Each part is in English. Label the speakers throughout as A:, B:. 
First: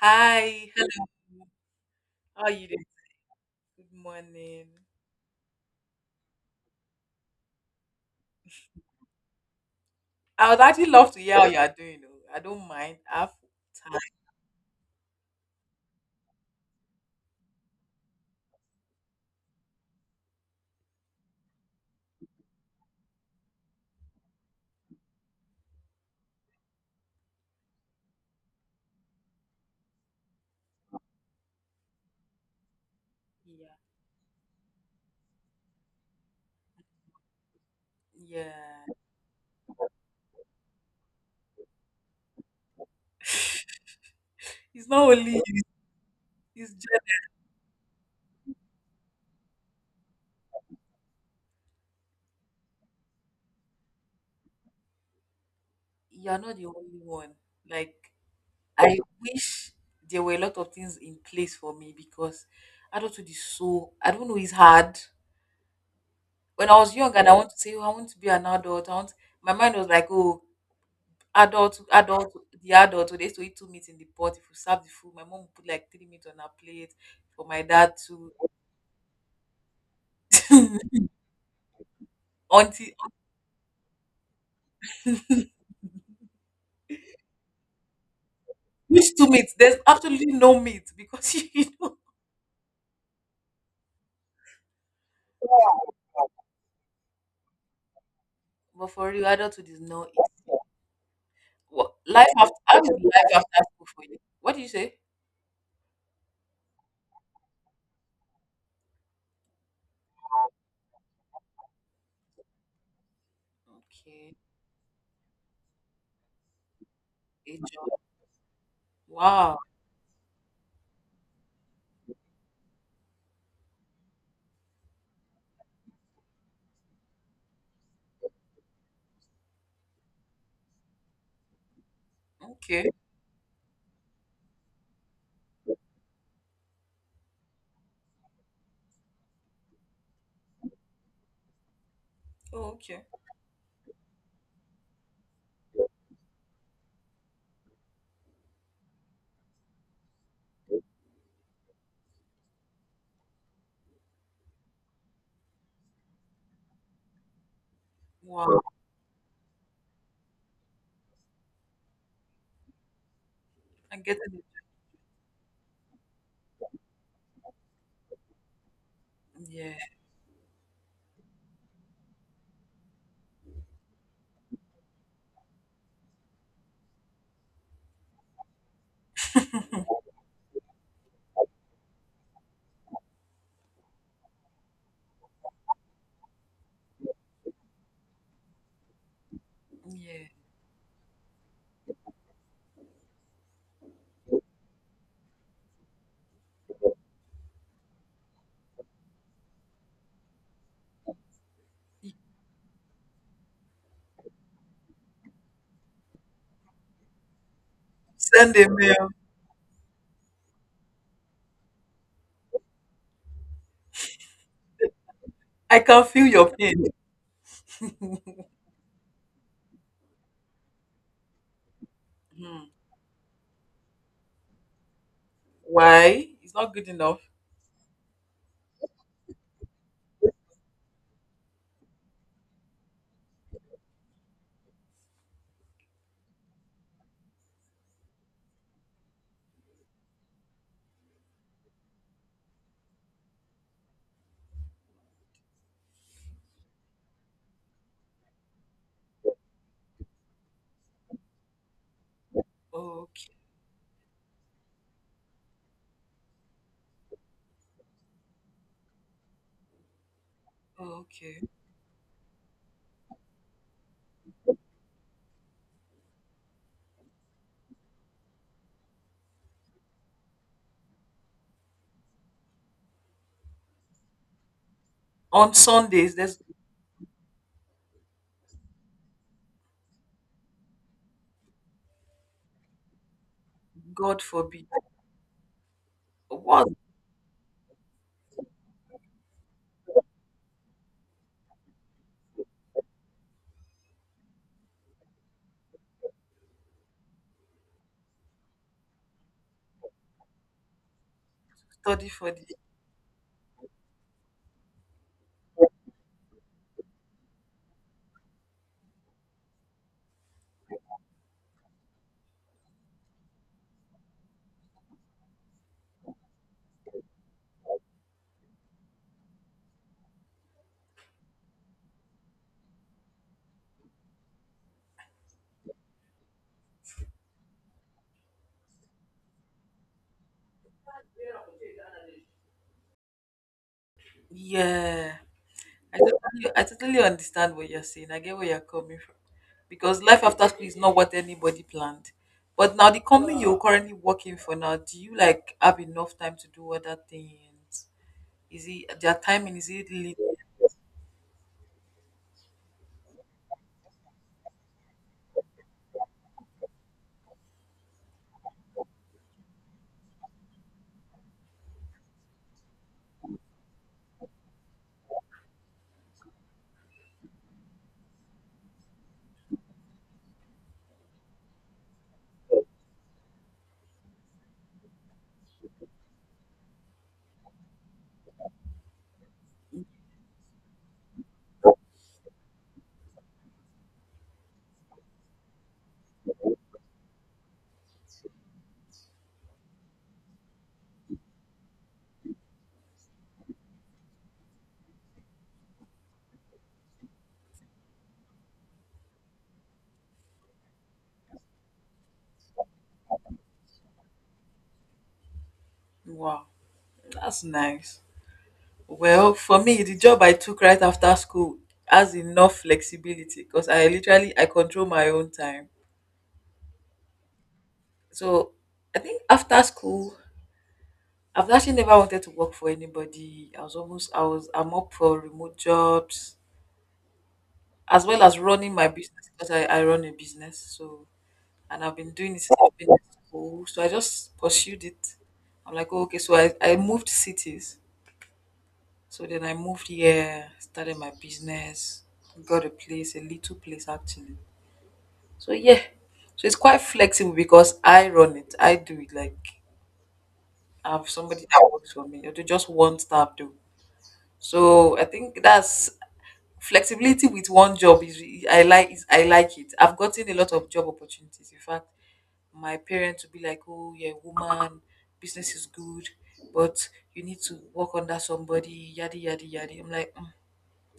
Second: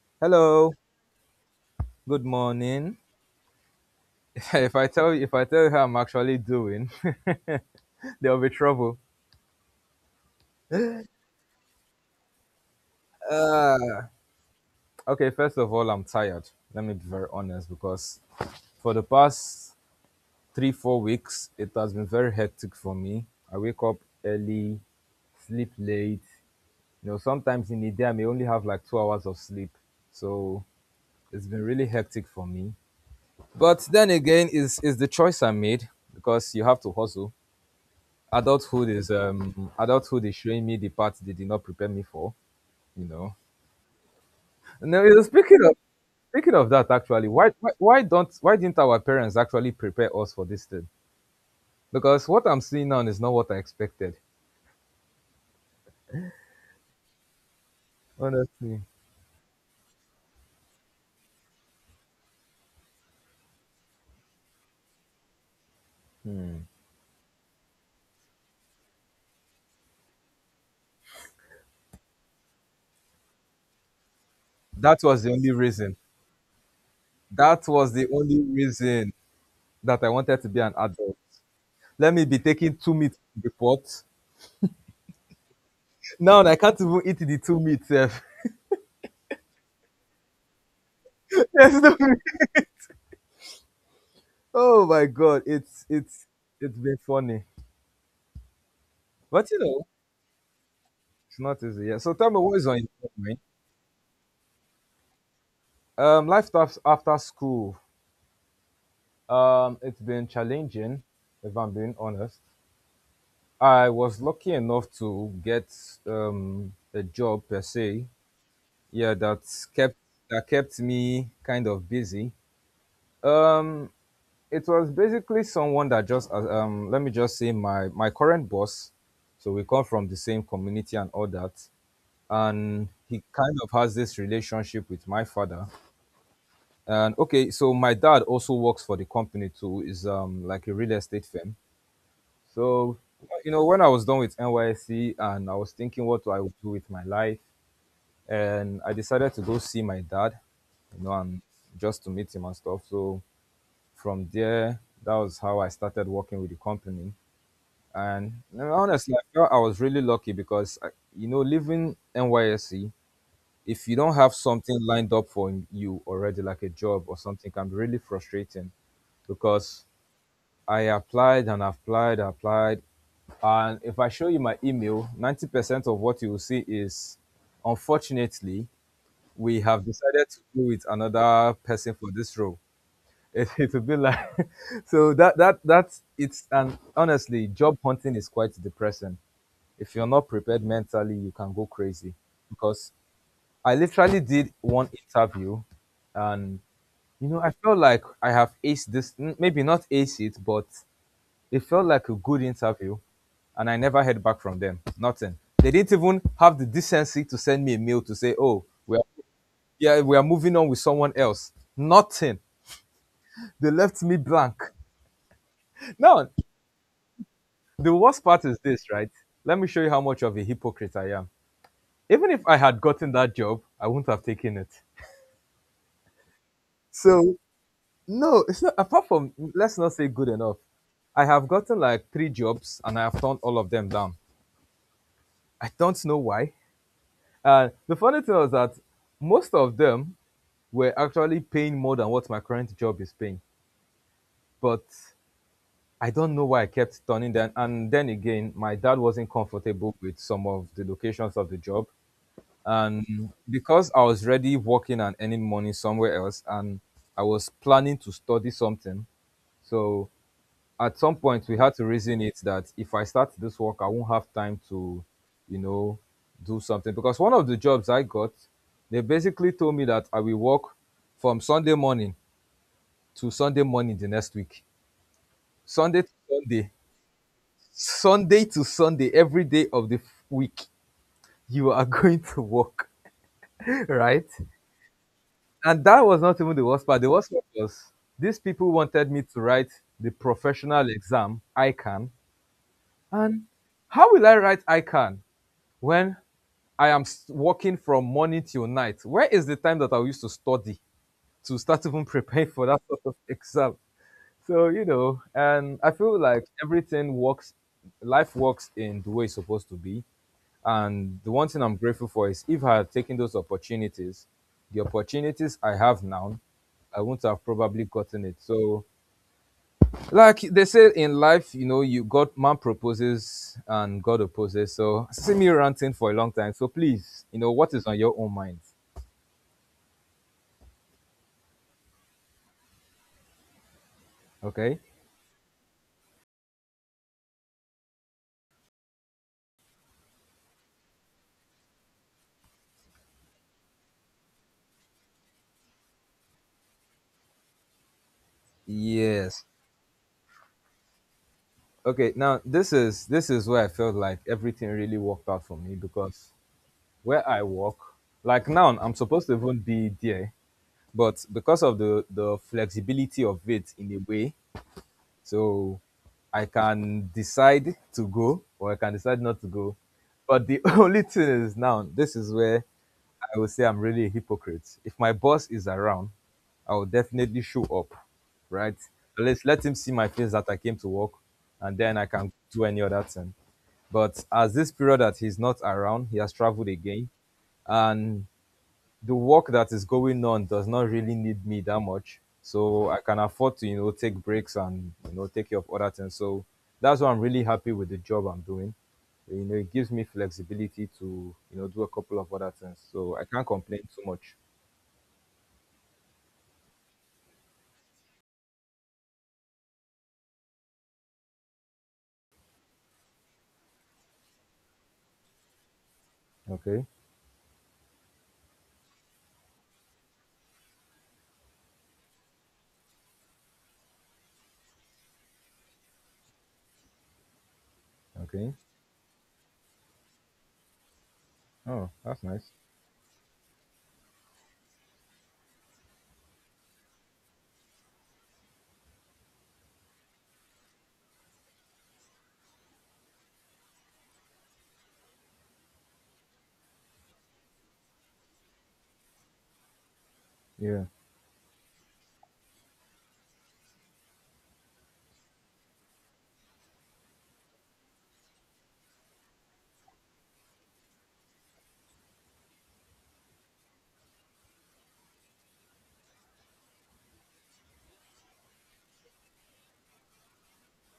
A: Hi,
B: Hello,
A: hello,
B: good
A: how are you doing?
B: morning.
A: Good morning.
B: If I tell you how I'm actually doing, there'll be trouble.
A: I would actually love to hear how you are doing. Oh. I don't mind. I have time.
B: Uh, okay, first of all, I'm tired. Let me be very honest because for the past 3, 4 weeks, it has been very hectic for me. I wake up early, sleep late. You know, sometimes in the day, I may only have like 2 hours of sleep. So it's been really hectic for me.
A: Yeah.
B: But then again, is the choice I made because you have to hustle.
A: Yeah.
B: Adulthood is adulthood is showing me the part they did not prepare me for, you know.
A: It's
B: Now
A: not
B: you know,
A: only
B: speaking
A: you,
B: of speaking of
A: it's
B: that
A: just
B: actually. Why didn't our parents actually prepare us for this thing, because what I'm seeing now is not what I expected?
A: you're not the only one. Like,
B: Honestly,
A: I wish there were a lot of things in place for me because adulthood is so, I don't know, it's hard. When I was young and I want to say, oh, I want to be an adult, I want, my mind was like, oh, adult the adult, oh, they used to eat two meat in the pot. If you serve the
B: that
A: food,
B: was
A: my
B: the
A: mom
B: only
A: would put like
B: reason
A: three meat on her plate for my
B: that was
A: dad
B: the
A: too.
B: only reason that I wanted to be an adult. Let me be taking two
A: Auntie.
B: meat to the pot. Now I can't even eat the two meat sef.
A: Which two meat? There's absolutely no meat, because
B: There's no- meat. Oh my god, it's it's been funny,
A: but for real,
B: but you
A: adulthood is
B: know.
A: not easy.
B: It's not easy.
A: what
B: Yeah. So
A: life
B: tell me
A: after
B: what is on
A: how is
B: your
A: life
B: mind.
A: after school for you? What do you say?
B: After school. It's been challenging, if I'm being honest. I was
A: Okay,
B: lucky enough to get a job
A: a
B: per
A: job.
B: se. Yeah,
A: Wow.
B: kept that kept me kind of busy. Um, it was basically someone that just let me just say my current boss. So we come from the same community and all that, and
A: Okay.
B: he kind of has this relationship with my father. And okay, so my dad also works for the company too, is like a real estate firm.
A: Oh,
B: So
A: okay.
B: you know, when I was done with NYC and I was thinking what do I would do with my life, and I decided to go see my dad, you know, and just to meet him and stuff. So from there, that was how I started working with the company. And you
A: Wow.
B: know, honestly, I felt I was really lucky because I, you know, leaving NYC, if you
A: I'm
B: don't
A: getting
B: have
A: it.
B: something lined up for you already, like a job or something, can be really frustrating
A: Yeah,
B: because I applied and applied. And if I show you my email, 90% of what you will see is, "Unfortunately, we have decided to go with another person for this role." It would be like so that that that's it's and honestly, job hunting is quite depressing. If you're
A: yeah.
B: not prepared mentally, you can go crazy because I literally did 1 interview, and you know, I felt like I have aced this. Maybe not ace it, but it felt like a good interview, and I never heard back from them. Nothing. They didn't even have the decency to send me a mail to say,
A: Send
B: "Oh,
A: a
B: we are,
A: mail.
B: yeah, we are moving on with someone else." Nothing. They left me blank.
A: I can feel
B: Now,
A: your pain.
B: the worst part is this, right? Let me show you how much of a hypocrite I am. Even if I
A: Hmm.
B: had gotten that job, I wouldn't have taken it.
A: Why? It's not good enough.
B: So no, it's not. Apart from, let's not say good enough. I have gotten like 3 jobs and I have turned all of them down. I don't know why. And the funny thing was that most of them were actually paying more than what my current job is paying. But I don't know why I kept turning them. And then again, my dad wasn't comfortable with some of the locations of the job.
A: Oh.
B: And because I was already working and earning money somewhere else, and I was planning to study something, so at some
A: Okay.
B: point we had to reason it that if I start this work, I won't have time to, you know, do something. Because one of the jobs I got, they basically told me that I will work from Sunday morning to Sunday morning the next week.
A: On
B: Sunday to
A: Sundays, there's.
B: Sunday, Sunday to Sunday, every day of the week, you are going to work,
A: God
B: right?
A: forbid.
B: And that was not even the
A: What?
B: worst part. The worst part was these people wanted me to write the professional exam, ICANN. And how will I write ICANN when I am working from morning till night? Where is the time that I used to study to start even
A: Study for the.
B: preparing for that sort of exam? So, you know, and I feel like everything works, life works in the way it's supposed to be. And the one thing I'm grateful for is if I had taken those opportunities, the opportunities I have now, I wouldn't have probably gotten it. So like they say in life, you know, you God man proposes and God opposes. So see me ranting for a long time. So please, you know, what is on your own mind? Okay.
A: Yeah. I totally understand what you're saying. I get where you're coming from. Because life after school is not what anybody planned. But now the company you're currently working for now, do you like have enough time to do other things? Is it, their
B: Yes.
A: timing, is it lit?
B: Okay. Now this is where I felt like everything really worked out for me because where I work, like now I'm supposed to even be there, but because of the flexibility of it in a way, so I can decide to go or I can decide not to go. But the only thing is now, this is where I will say I'm really a hypocrite. If my boss is around, I will definitely show up, right? Let's let him see my face that I came to work, and then I can do any other thing. But as this period that he's not around, he has traveled again. And the work that is going on does not really need me that much. So I can afford to, you know, take breaks and, you know, take care of other things. So that's why I'm really happy with the job I'm doing. You know, it gives me flexibility to, you know, do a couple of other things. So I can't complain too much.
A: Wow, that's nice. Well, for me, the job I took right after school has enough flexibility because I literally I control my own time.
B: Okay.
A: So I think after school, I've actually never wanted to work for anybody. I was almost I was I'm up for remote jobs as well as
B: Okay.
A: running my business, because I run a business. So and
B: Oh,
A: I've been
B: that's
A: doing it
B: nice.
A: since I've been in school. So I just pursued it. I'm like, oh, okay, so I moved cities. So then I moved here, started my business, got a place, a little place actually. So yeah. So it's quite flexible because I run it. I do it like
B: Yeah.
A: have somebody that works for me or to just one staff though. So I think that's flexibility with one job is I like it. I've gotten a lot of job opportunities. In fact, my parents would be like, "Oh yeah, woman, business is good, but you need to work under somebody, yada yada yada." I'm like, "Mm,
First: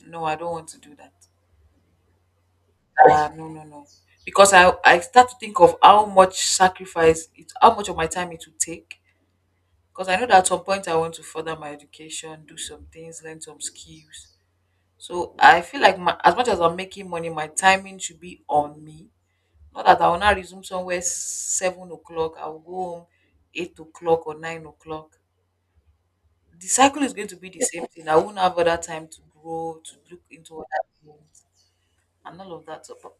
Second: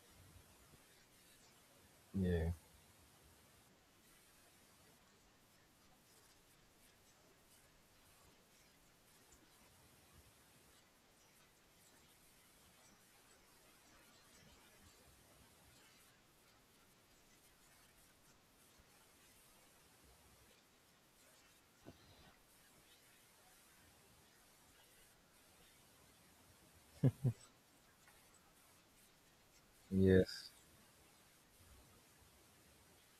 A: no, I don't want to do that.
B: Yeah.
A: No no no." Because I start to think of how much of my time it would take, because I know that at some point I want to further my education, do some things, learn some skills. So I feel like my, as much as I'm making money, my timing should be on me. Not that I will not resume somewhere 7 o'clock, I will go home 8 o'clock or 9 o'clock. The cycle is going to be the same thing. I won't have other time to grow, to look
B: Yes.
A: into other things and all of that. So,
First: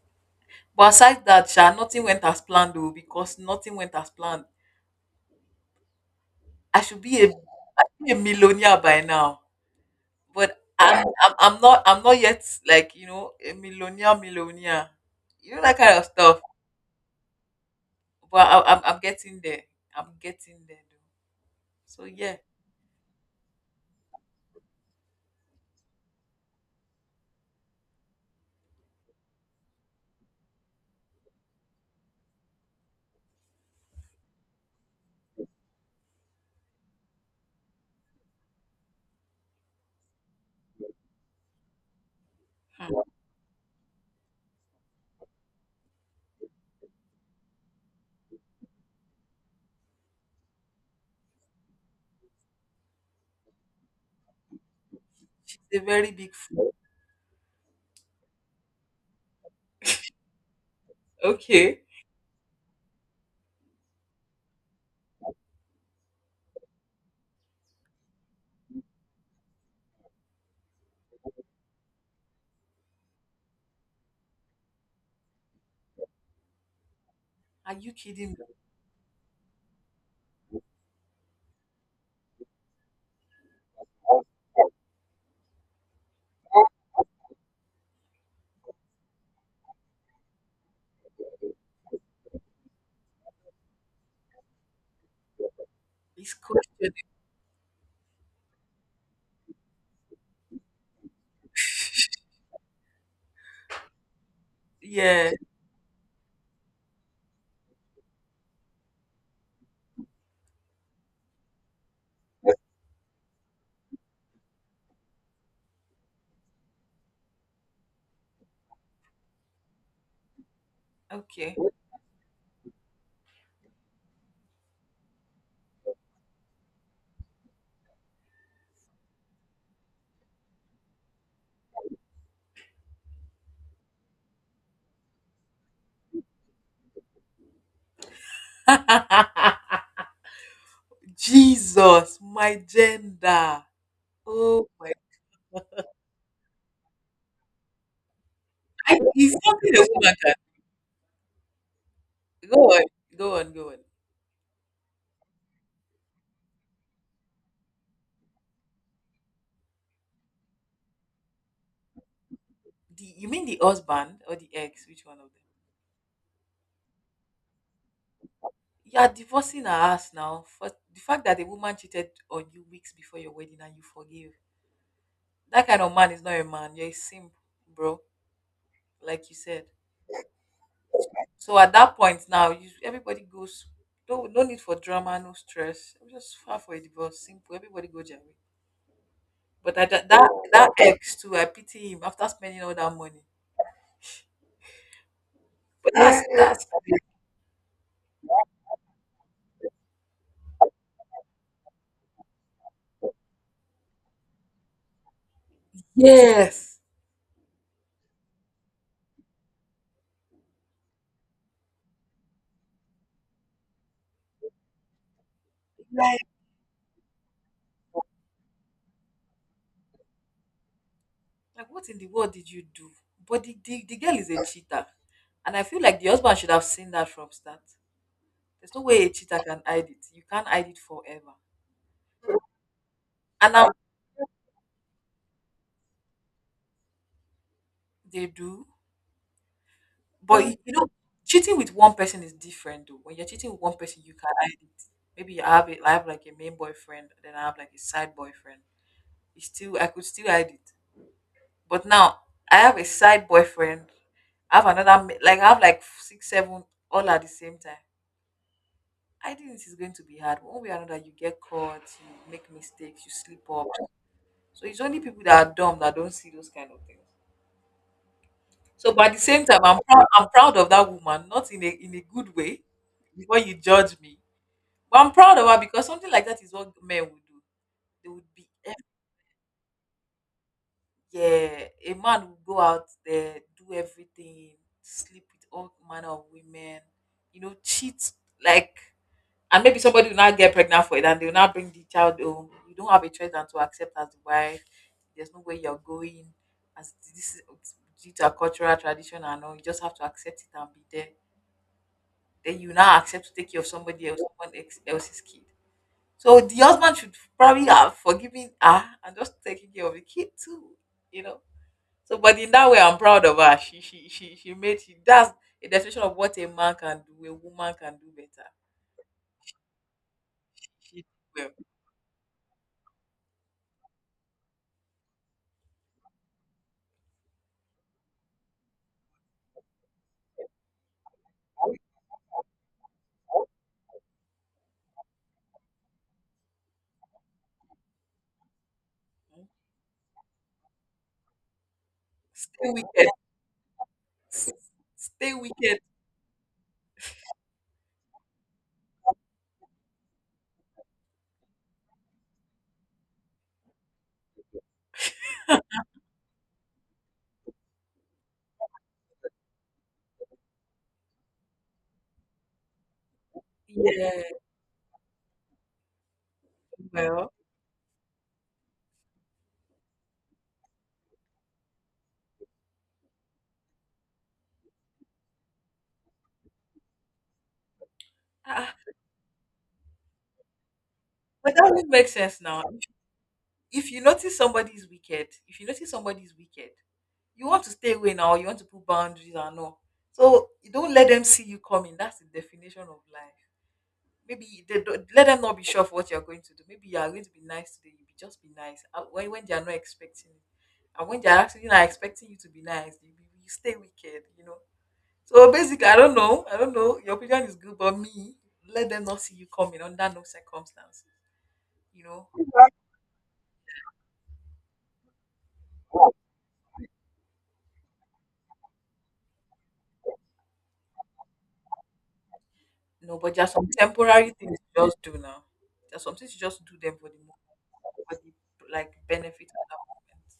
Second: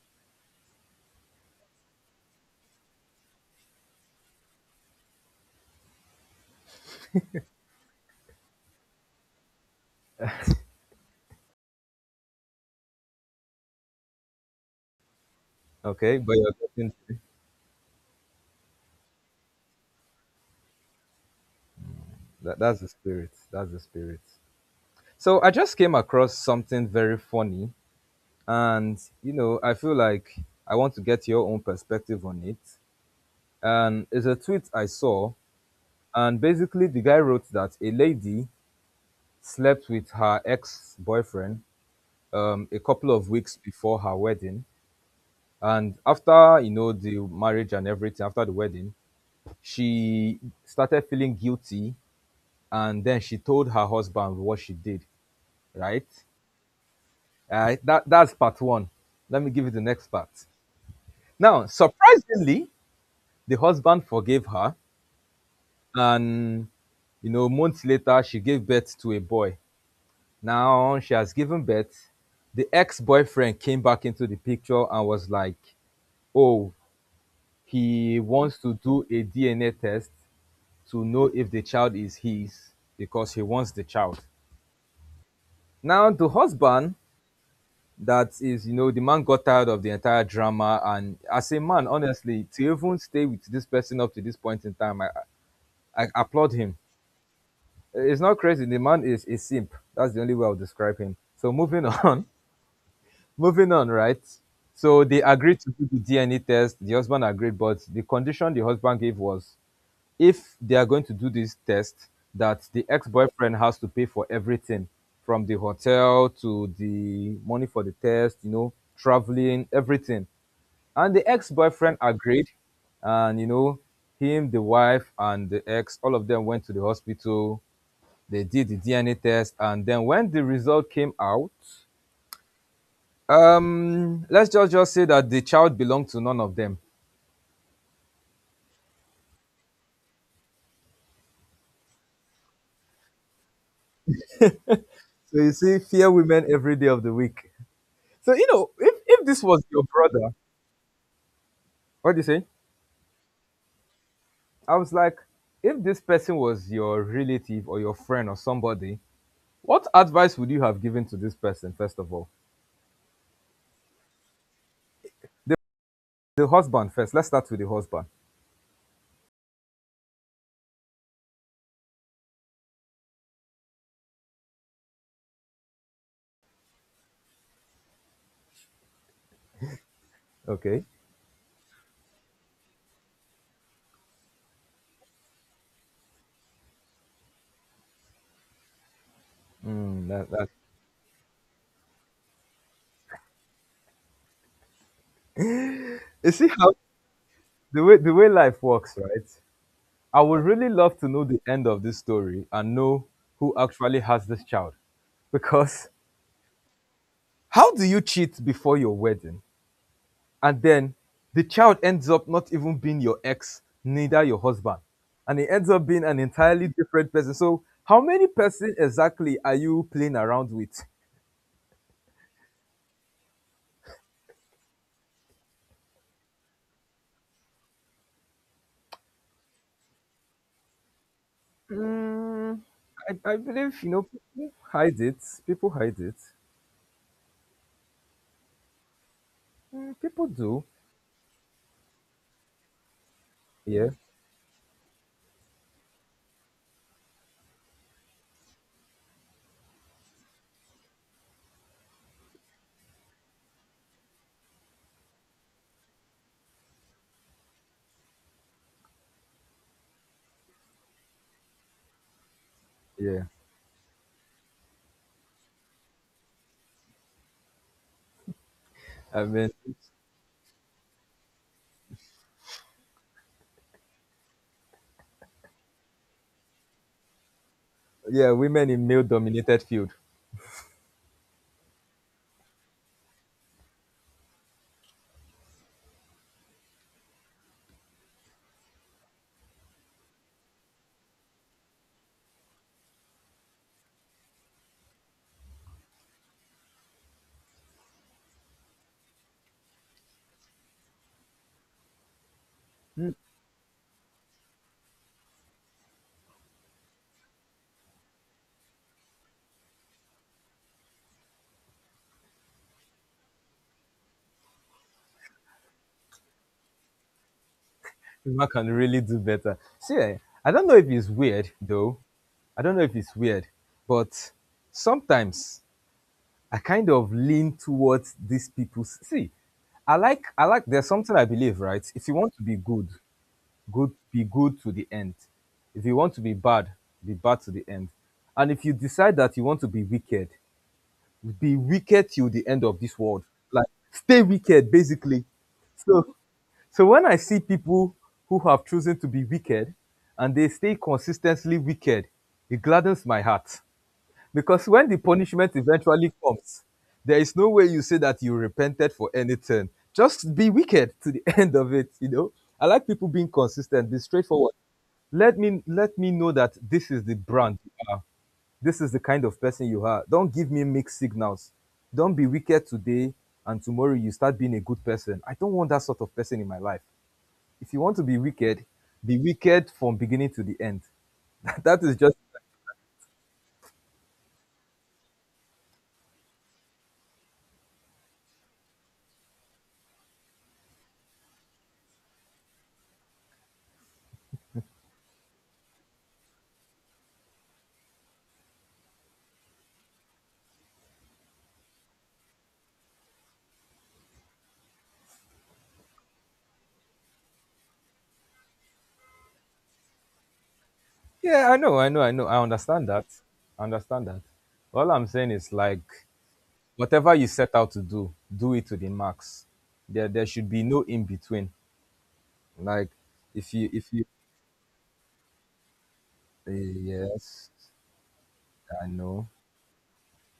A: but aside that, Sha, nothing went as planned though, because nothing went as planned. I should be a millionaire by now. But I'm not yet, like, you know, a millionaire millionaire, you know, that kind of
B: Okay. But
A: stuff.
B: you're getting
A: But I'm getting there. I'm getting there though. So yeah.
B: that, That's the spirit. So I just came across something very funny, and you know I feel like I want to get your own perspective on it. And it's a tweet I saw, and basically the guy wrote that a lady slept with her ex-boyfriend, a
A: Hmm,
B: couple of weeks before her wedding. And after, you know, the marriage and everything, after the wedding, she started feeling guilty, and then she told her husband what she did,
A: it's a
B: right.
A: very big food.
B: That, that's part one. Let me give you the next part. Now
A: Okay,
B: surprisingly, the husband forgave her, and you know, months later she gave birth to a boy. Now she has given birth. The ex-boyfriend came back into the picture and was like, "Oh,
A: are you
B: he
A: kidding me?
B: wants to do a DNA test to know if the child is his because he wants the child." Now the husband, that is, you know, the man got tired of the entire drama, and as a man, honestly, to even stay with this person up to this point in time, I
A: This
B: applaud him.
A: question,
B: It's not crazy. The man is a simp. That's the only way I'll describe him. So moving on, moving on, right? So they
A: yeah.
B: agreed to do the DNA test. The husband agreed, but the condition the husband gave was if they are going to do this test, that the ex-boyfriend has to pay for everything, from the hotel to the money for the test, you know, traveling, everything. And the
A: Okay.
B: ex-boyfriend agreed, and you know, him, the wife, and the ex, all of them went to the hospital. They did the DNA test, and then when the result came out, let's just say that the child belonged to none of them.
A: Jesus, my gender. Oh my.
B: So you see, fear women every day of the week. So you know,
A: I,
B: if
A: it's
B: this was
A: something
B: your
A: a woman
B: brother,
A: can.
B: what do you say?
A: Go on, go on, go on.
B: I was like, if this person was your relative or your friend or somebody, what advice would you have given to this person first of all?
A: The, you mean the husband or the ex? Which one of them?
B: The, the husband first. Let's start with the husband.
A: You are divorcing her ass now. For the fact that the woman cheated on you weeks before your wedding and you forgive. That kind of man is not a man. You're a simp, bro. Like you said.
B: Okay.
A: So at that point now, you everybody goes. No, no need for drama, no stress. I'm just far for a divorce. Simple. Everybody go their way. But I,
B: Mm,
A: that that
B: that, that.
A: that ex too, I pity him after spending all that money. But that's
B: You see
A: that's
B: how the way life works, right? I would really love to know the end of this story and know who actually has this child. Because
A: Yes.
B: how do you cheat before your wedding and then the child ends up not even being your ex, neither your husband, and it ends up being an entirely different person? So, how many person exactly are you playing around with?
A: Like what in the world did you do? But the girl is a cheater. And I feel like the husband should have seen that from start. There's no way a cheater can hide it. You can't hide it forever.
B: Mm, I
A: And now
B: believe you know people hide it. People hide it.
A: they do,
B: Mm, people
A: but you
B: do.
A: you know, cheating with one person is different though. When you're cheating with one
B: Yeah,
A: person, you can hide it. Maybe you have it. I have like a main boyfriend, then I have like a side boyfriend. It's still I could still hide it. But now I have a side boyfriend. I have another ma- like I have like six, seven all at the same time. Hiding it is going to be hard. One way or another, you get caught, you make mistakes, you
B: yeah.
A: slip up. So it's only people that are dumb that don't see those kind of things. So, but at the
B: I
A: same
B: mean,
A: time, I'm proud. I'm proud of that woman, not in a good way. Before you judge me, but I'm proud of her because something like that is what men would do. They would
B: yeah,
A: be,
B: women
A: eff-
B: in male-dominated field.
A: yeah, a man would go out there, do everything, sleep with all manner of women, you know, cheat like, and maybe somebody will not get pregnant for it, and they will not bring the child home. You don't have a choice than to accept as the wife. There's no way you're going, as this is due to our cultural tradition and all. You just have to accept it and be there, then you now accept to take care of somebody else, someone ex- else's kid. So the husband should probably have forgiven her and just taking care of the kid too, you know. So, but in that way, I'm proud of her. She made she that's a definition of what a man can do, a woman can do
B: Silver
A: better.
B: can really do better. See, eh, I don't
A: She
B: know if
A: did
B: it's weird
A: well.
B: though. I don't know if it's weird, but sometimes I kind of lean towards these people. See, I like there's something I believe, right? If you want to be good, good be good to the end. If you want to be bad to the end. And if you decide that you want to be wicked till the end
A: Stay
B: of this
A: wicked.
B: world. Like stay
A: S-
B: wicked basically.
A: Stay wicked.
B: So so when I see people who have chosen to be wicked and they stay consistently wicked, it gladdens my heart. Because when the punishment eventually comes, there is no way you say that you repented for anything. Just be wicked to the end of it. I like people being consistent, be
A: Yeah,
B: straightforward. Let me know that this is the
A: well.
B: brand you are. This is the kind of person you are. Don't give me mixed signals. Don't be wicked today and tomorrow you start being a good person. I don't want that sort of person in my life. If you want to
A: ah, ah,
B: be wicked from beginning to the end.
A: but that
B: that
A: would
B: is
A: make
B: just
A: sense now. If you notice somebody's wicked, if you notice somebody's wicked, you want to stay away now, you want to put boundaries and all. So you don't let them see you coming. That's the definition of life. Maybe they don't, let them not be sure of what you're going to do. Maybe you are going to be nice today. You be, just be nice. And when they are not expecting it, and when they are actually not expecting you to be nice, you stay wicked. You know. So basically, I don't know. I don't know. Your opinion is good, but me, let them not see you coming under no circumstances.
B: yeah, I know, I know,
A: You
B: I know.
A: know.
B: I understand that. I understand that. All I'm saying is like whatever you set out to do, do it to the max. There should be no in between. Like
A: No, but there are some
B: if you
A: temporary things you just do now. There are some things you just
B: eh,
A: do them for the
B: yes,
A: moment, for the,
B: I
A: like, benefit
B: know.
A: at the moment.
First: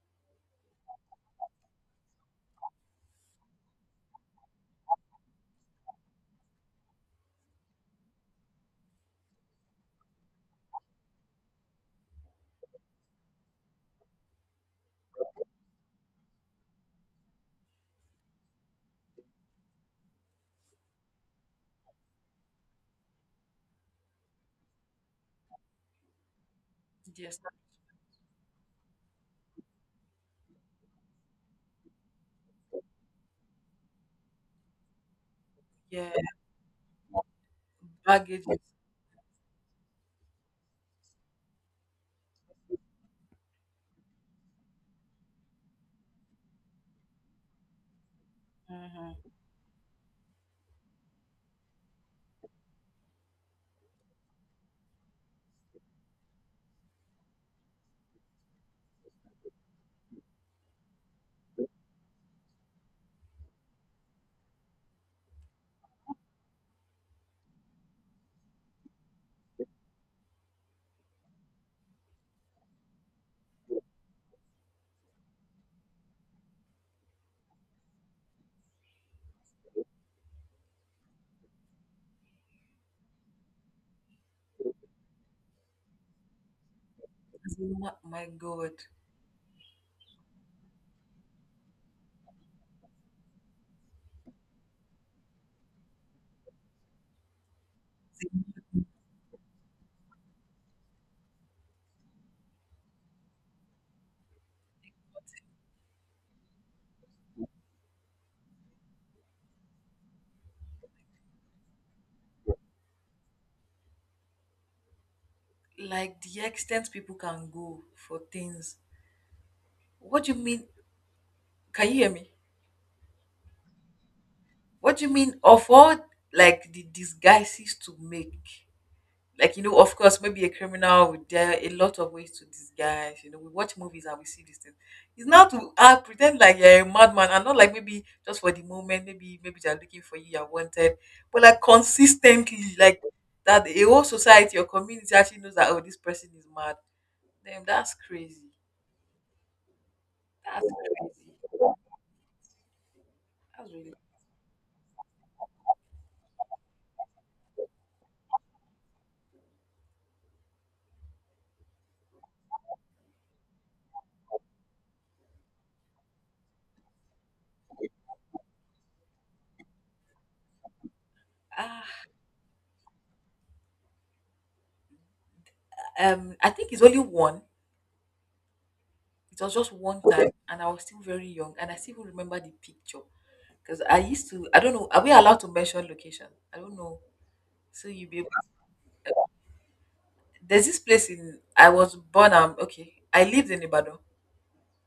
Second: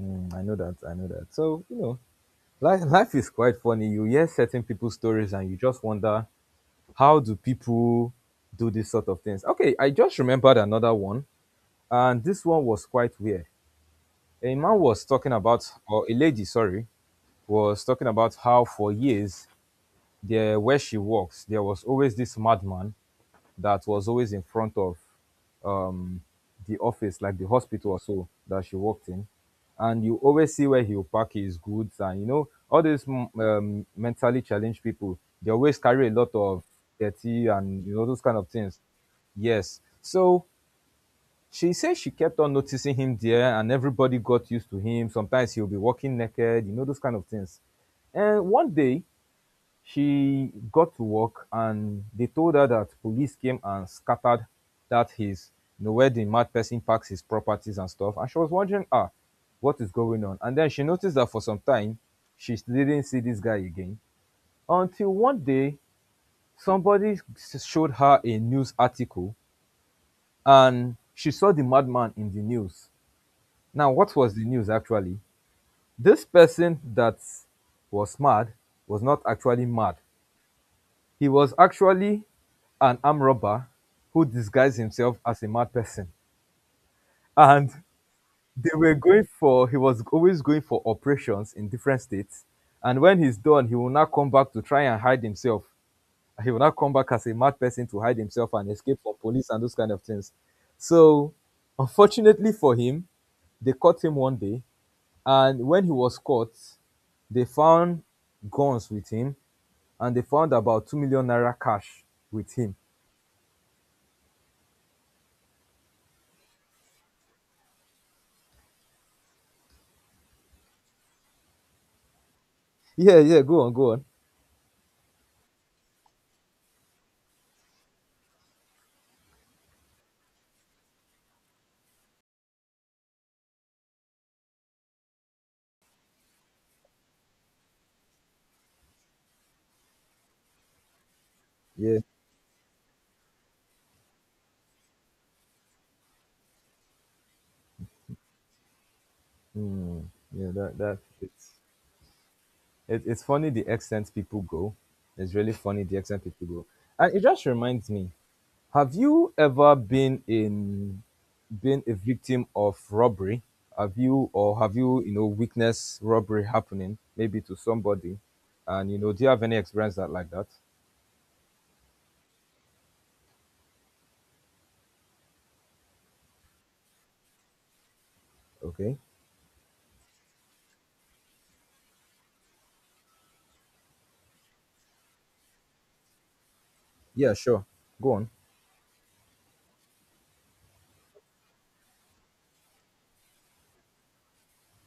B: Mm, I know that. I know that. So, you know, life is quite funny. You hear certain people's stories and you just wonder how do people do this sort of things. Okay, I just remembered another one. And this one was quite weird. A man was talking about, or a lady, sorry, was talking about how for years there, where she works, there was always this madman that was always in front of um, the office, like
A: Yes,
B: the hospital or so that she worked in, and you always see where he'll pack his goods, and you know all these mentally challenged people, they always carry
A: yeah,
B: a lot of dirty and you know those kind of
A: baggages.
B: things. Yes, so she says she kept on noticing him there and everybody got used to him. Sometimes he'll be walking naked, you know, those kind of things. And one day she got to work and they told her that police came and scattered that his, you know, where the mad person parks his properties and stuff. And she was wondering, ah, what is going on? And then she noticed that for some time she didn't see this guy again until one day somebody showed her a news article and she saw the madman in the news now, what was the news actually? This person that was mad was not actually mad. He was actually an armed robber who disguised himself as a mad person. And
A: My
B: they
A: God,
B: were going for, he was always going for operations in different states. And when he's done, he will not come back to try and hide himself. He will not come back as a mad person to hide himself and escape from police and those kind of things. So, unfortunately for him, they caught him one day. And when he was caught, they found guns with him and they found about 2 million naira cash with him.
A: like the extent people can go for things. What do you mean? Can you hear me?
B: Yeah, yeah, go on, go on.
A: What do you mean of all like the disguises to make? Like, you know, of course, maybe a criminal, there are a lot of ways to disguise. You know, we watch movies and we see these things. It's not to, ah, pretend like you're a madman, and not like maybe just for the moment, maybe maybe they're looking for you, you're wanted, but like
B: Yeah.
A: consistently, like that a whole society or community actually knows that, oh, this person is mad. Damn, that's crazy.
B: Mm, yeah,
A: that's
B: that it's funny the
A: that's really.
B: extent people go. It's really funny the extent people go. And it just reminds me, have you ever been in been a victim of robbery? Have you or have you, you know, witnessed robbery happening maybe to somebody? And you know, do you have any experience that like that?
A: ah I think it's only one.
B: Okay.
A: It was just one time and I was still very young and I still remember the picture. Because I used to, I don't know, are we allowed to mention location? I don't know.
B: Yeah, sure.
A: So you
B: Go
A: be,
B: on.
A: able, there's this place in, I was born, okay, I lived in Ibadan.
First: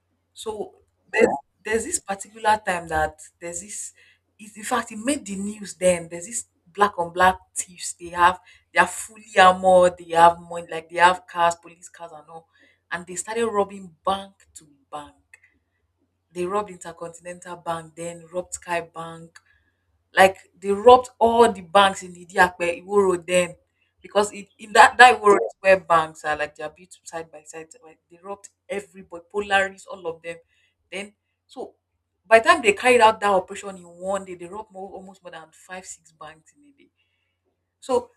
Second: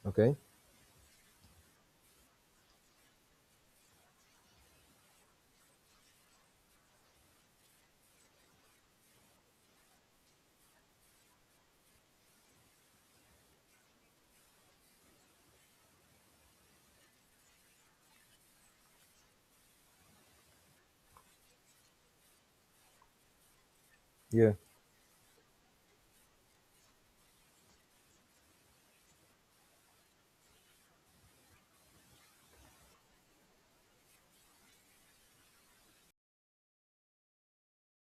B: Okay.
A: So there's, there's, this particular time that there's this, it, in fact, it made the news then. There's this black on black thieves. They are fully armored, they have money, like they have cars, police cars and all. And they started robbing bank to bank. They robbed Intercontinental Bank, then robbed Sky Bank. Like they robbed all the banks in Idiape, Iwo Road then. Because it,
B: Yeah.
A: in that, that Iwo Road is where banks are like they are built side by side. Like, they robbed everybody, Polaris, all of them. Then so by the time they carried out that operation in one day, they robbed more, almost more than five, six banks in a day. So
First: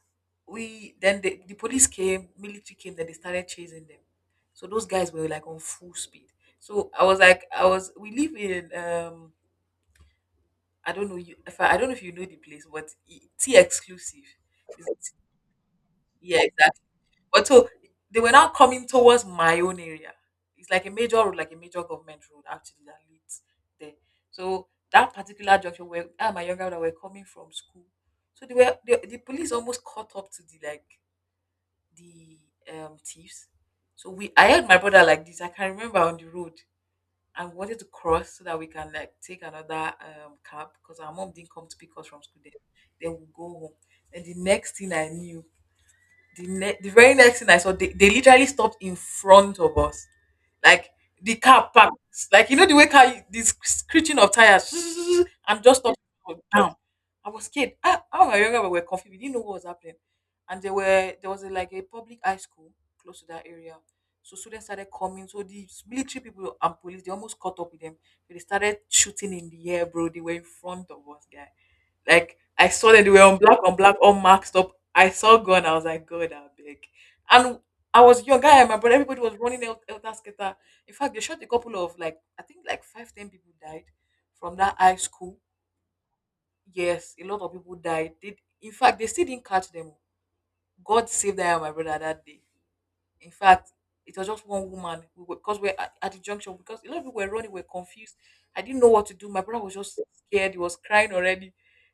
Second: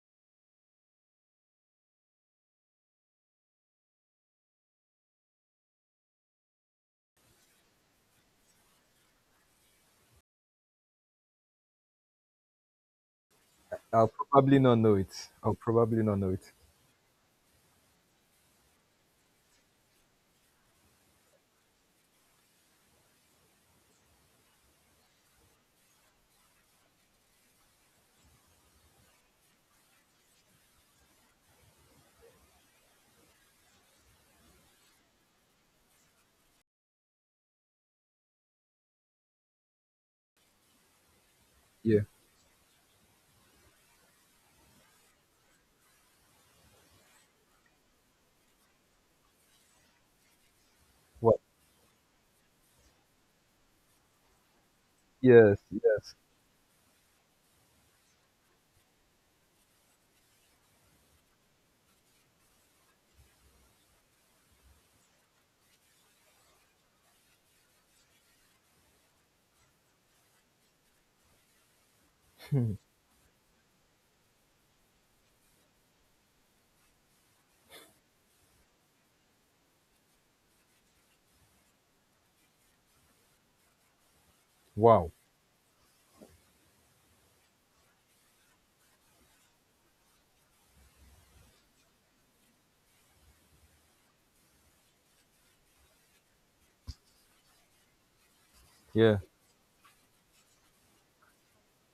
A: we then the police came, military came, then they started chasing them. So those guys were like on full speed. So I was like, I was we live in I don't know you if I, I don't know if you know the place, but T
B: I'll
A: exclusive.
B: probably not
A: Is
B: know
A: it?
B: it. I'll probably not know
A: Yeah,
B: it.
A: exactly. But so they were now coming towards my own area. It's like a major road, like a major government road actually that leads there. So that particular junction where I and my younger brother were coming from school. So they were the police almost caught up to the thieves. So we I had my brother like this. I can remember on the road, and we wanted to cross so that we can like take another cab because our mom didn't come to pick
B: Yeah.
A: us from school then. Then we'll go home. And the next thing I knew, the very next thing I saw, they literally stopped in front of us. Like the
B: What?
A: car parked. Like you know the way car this screeching of tires
B: Yes.
A: and just stopped
B: Yes.
A: down. I was scared. I was younger, but we were confused. We didn't know what was happening. And there was a, like a public high school close to that area. So students started coming. So the military people and police they almost caught up with them. They started shooting in the air, bro. They were in front of us, guys. Like I saw them, they were on black, all marked up. I saw God, I was like, God, I beg. And I was young, guy, and my brother, everybody was running out el, that skater. In fact, they shot a couple of like I think like five, ten people died from that high
B: Wow.
A: school. Yes, a lot of people died. They, in fact, they still didn't catch them. God saved I and my brother that day. In fact, it was just one woman we were, because we're at the junction because a lot of people were running, were confused. I didn't know what to
B: Yeah.
A: do. My brother was just scared. He was crying already.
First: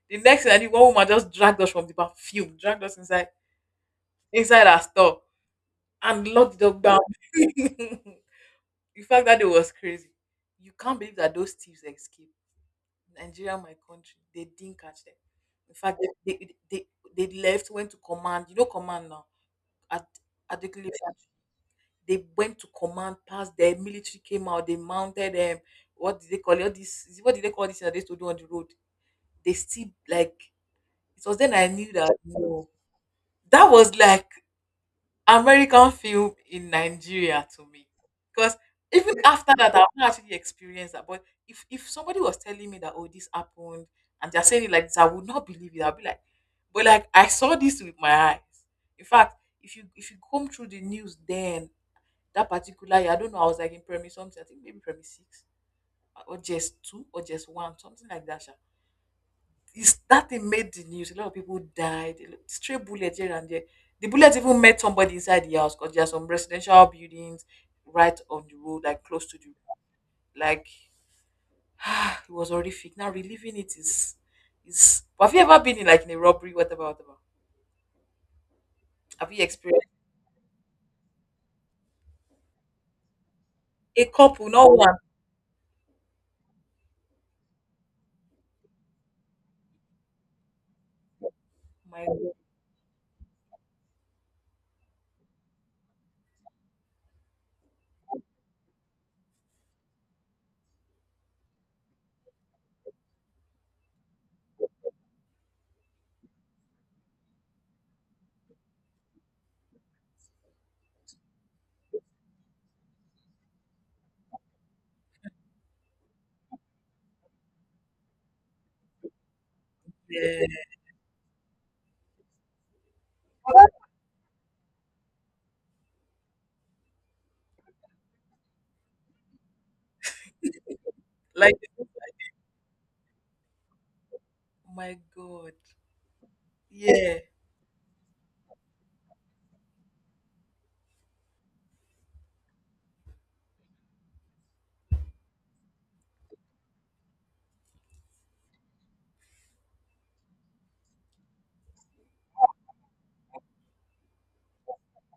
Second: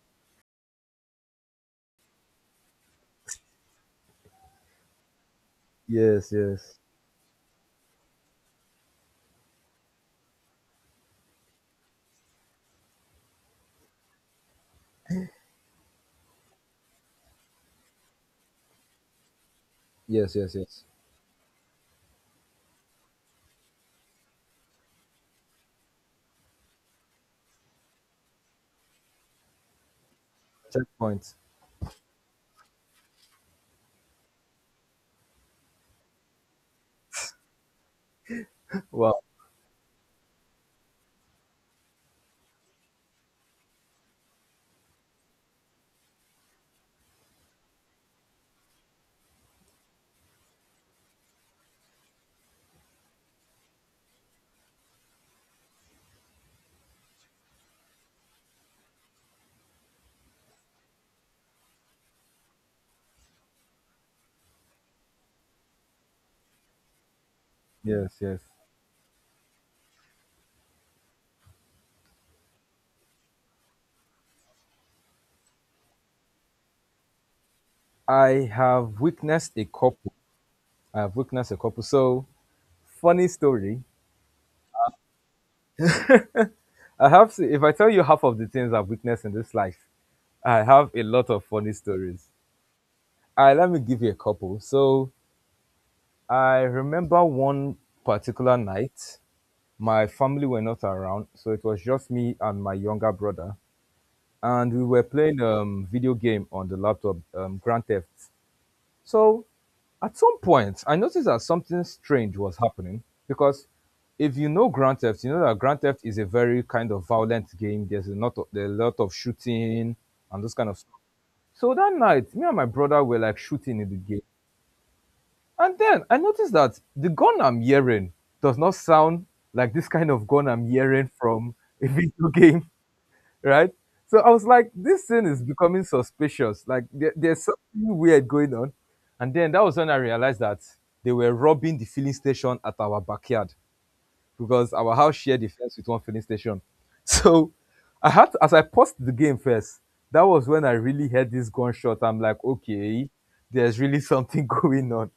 A: The next thing I did, one woman just dragged us from the back, fume, dragged us inside our store and
B: Yes.
A: locked the
B: Yes.
A: dog down. In fact, that day was crazy. You can't believe that those thieves escaped. Nigeria, my country, they didn't catch them. In fact, they, they, they, they left, went to command. You know, command now at,
B: Yes, yes,
A: at the
B: yes.
A: cliff. They went to command, passed the military came out, they mounted them. What did they call it? All this is what did they call this thing that they used to do on the road? They still like it
B: Checkpoint.
A: was then I knew that no. That was like American film in Nigeria to me. Because even
B: Wow.
A: after that, I've not actually experienced that. But if somebody was telling me that oh this happened and they're saying it like this, I would not believe it. I'll be like, but like I saw this with my eyes. In fact, if you comb through the news then that particular year. I don't know. I was like in primary something. I think maybe primary six or just two or just one, something like that. Sha. It's, that thing made the news. A lot of people died. Stray bullet here and there. The bullet even met somebody inside the house because there are some residential buildings
B: Yes.
A: right
B: Yes.
A: on the road, like close to the like. It was horrific. Now reliving it is. But have you ever been in like in a robbery, whatever, whatever?
B: I have
A: Have you
B: witnessed a
A: experienced
B: couple. I have witnessed a couple. So funny story.
A: a couple, not one?
B: I have. To, if I tell you half of the things I've witnessed in this life, I have a lot of funny
A: My
B: stories.
A: God,
B: I let me give you a couple. So I remember one particular night. My family were not around, so it was just me and my younger brother, and we were playing video game on the laptop, Grand Theft. So, at some point, I noticed that something strange was happening because if you know Grand Theft, you know that Grand Theft is a very kind of violent game. There's a lot of, there are a lot of shooting and those
A: yeah.
B: kind of stuff. So that night, me and my brother were like shooting in the game and then I noticed that the gun I'm hearing does not sound like this kind of gun I'm hearing from
A: Like
B: a video game, right? So I was like,
A: my
B: this thing is
A: God,
B: becoming suspicious. Like there,
A: yeah.
B: there's something weird going on. And then that was when I realized that they were robbing the filling station at our backyard because our house shared the fence with one filling station. So I had to, as I paused the game first, that was when I really heard this gunshot. I'm like, okay, there's really something going on.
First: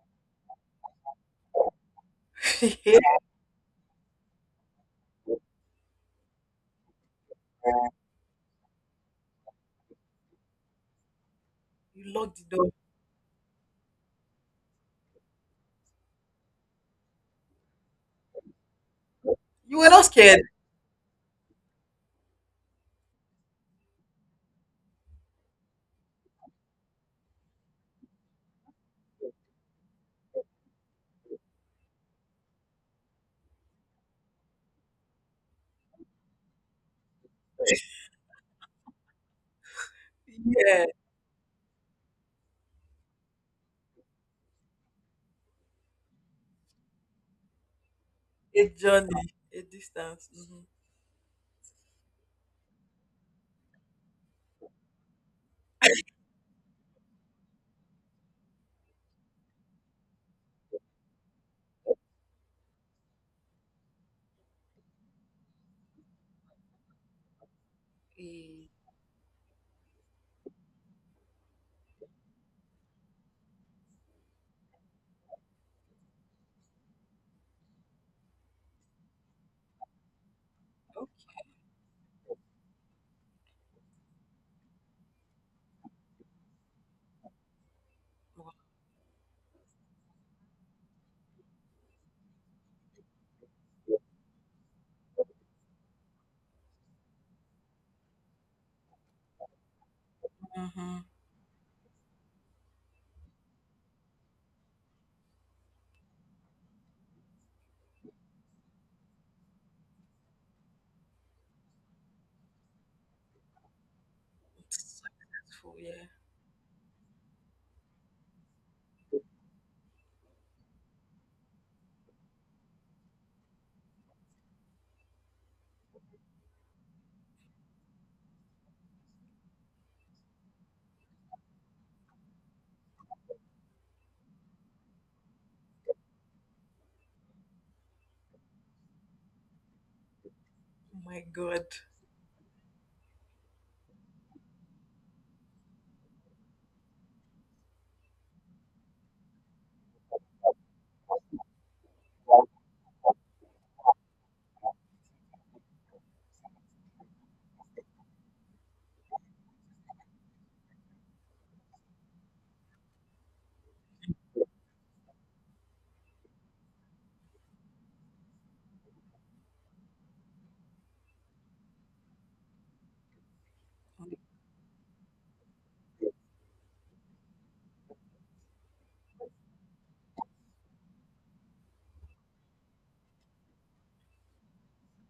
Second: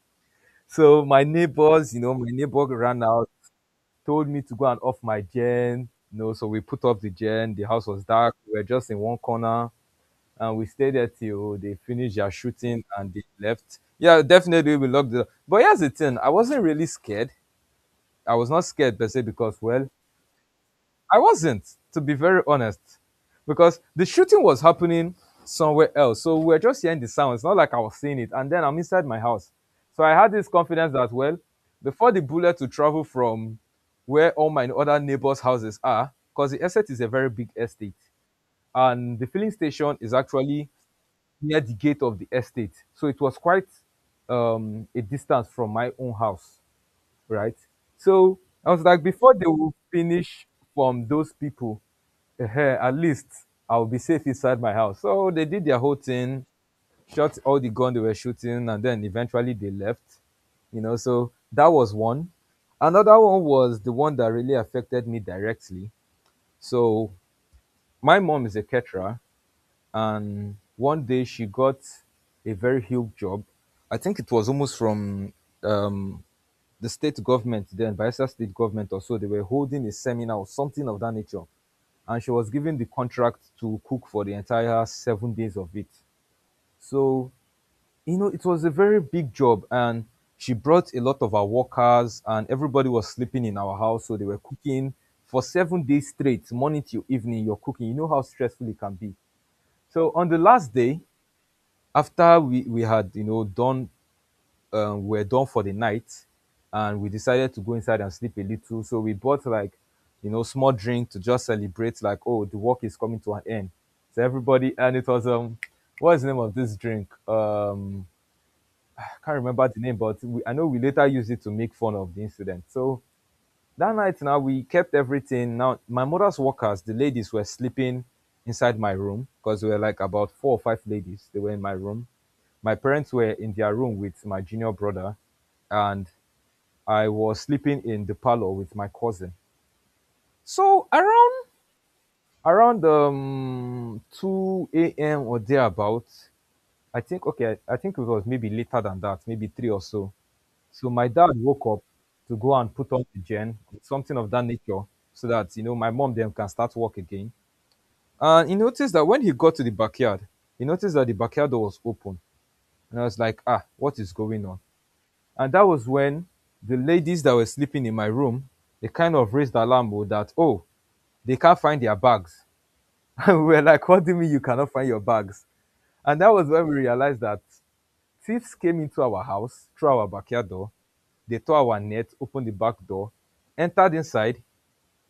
B: So my neighbors, you know, my neighbor
A: You
B: ran out, told me to go and off my gen. You know, so we put off the gen. The house was dark. We were just in one corner, and we stayed there till they finished their
A: lock the door.
B: shooting and they left. Yeah, definitely we locked it up. But here's the thing: I wasn't really scared. I was not scared per se because,
A: You
B: well,
A: were not scared.
B: I wasn't, to be very honest, because the shooting was happening somewhere else. So we were just hearing the sound. It's not like I was seeing it. And then I'm inside my house. So I had this confidence that, well, before the bullet to travel from where all my other neighbors' houses are, because the estate is a very big estate. And the filling station is actually
A: Yeah,
B: near the gate of the estate. So it was quite a distance from my own house, right? So
A: a
B: I was like,
A: journey,
B: before they
A: a
B: will
A: distance.
B: finish
A: Mhm.
B: from those people, at least I'll be safe inside my house. So they did their whole thing, shot all the gun they were shooting, and then eventually they left. You know, so that was one. Another one was the one that really affected me directly. So my mom is a
A: Eh,
B: caterer, and one day she got a very huge job. I think it was almost from um, the state government, the Bayelsa state government or so they were holding a seminar or something of that nature. And she was given the contract to cook for the entire seven days of it. So, you know, it was a very big job. And she brought a lot of our workers, and everybody was sleeping in our house. So they were cooking for seven days straight, morning till evening. You're cooking. You know how stressful it can be. So on the last day,
A: mm-hmm.
B: after we had, you know, done were done for the night, and we decided to go inside and sleep a little. So we bought like, you know, small drink to just celebrate, like, oh, the work is coming to an end. So everybody, and it was
A: Successful, yeah.
B: what's the name of this drink? I can't remember the name, but we, I know we later used it to make fun of the incident. So that night now we kept everything. Now my mother's workers, the ladies were sleeping inside my room because we were like about four or five ladies. They were in my room. My parents were in their room with my junior brother, and I was sleeping in the parlor with my cousin. So
A: Oh my
B: around
A: God.
B: around um 2 a.m. or thereabout, I think okay, I think it was maybe later than that, maybe three or so. So my dad woke up to go and put on the gen, something of that nature, so that you know my mom then can start work again. And he noticed that when he got to the backyard, he noticed that the backyard door was open, and I was like, ah, what is going on? And that was when the ladies that were sleeping in my room, they kind of raised the alarm oh, that oh, they can't find their bags. And we were like, what do you mean you cannot find your bags? And that was when we realized that thieves came into our house through our backyard door. They tore our net, opened the back door, entered inside,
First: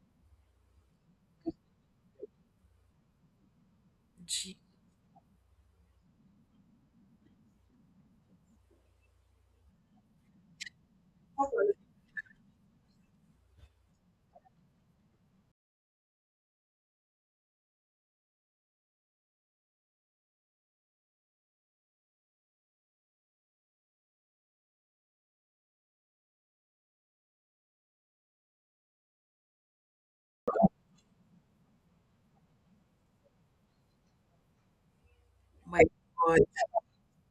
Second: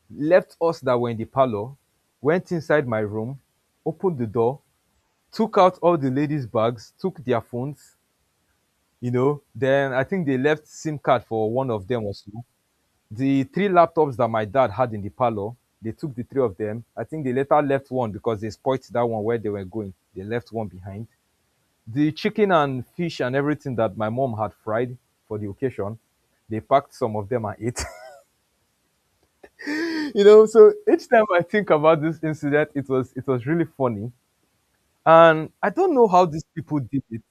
B: left us that were in the parlor, went inside my room, opened the
A: Gee,
B: door, took out all the ladies' bags, took their phones, you know. Then I think they left SIM card for one of them or so. The three laptops that my dad had in the parlor, they took the three of them. I think they later left one because they spoilt that one where they were going. They left one behind. The chicken and fish and everything that my mom had fried for the occasion, they packed some of them and ate. You know, so each time I think about this incident, it was really funny, and I
A: my
B: don't know how
A: God.
B: these people did it.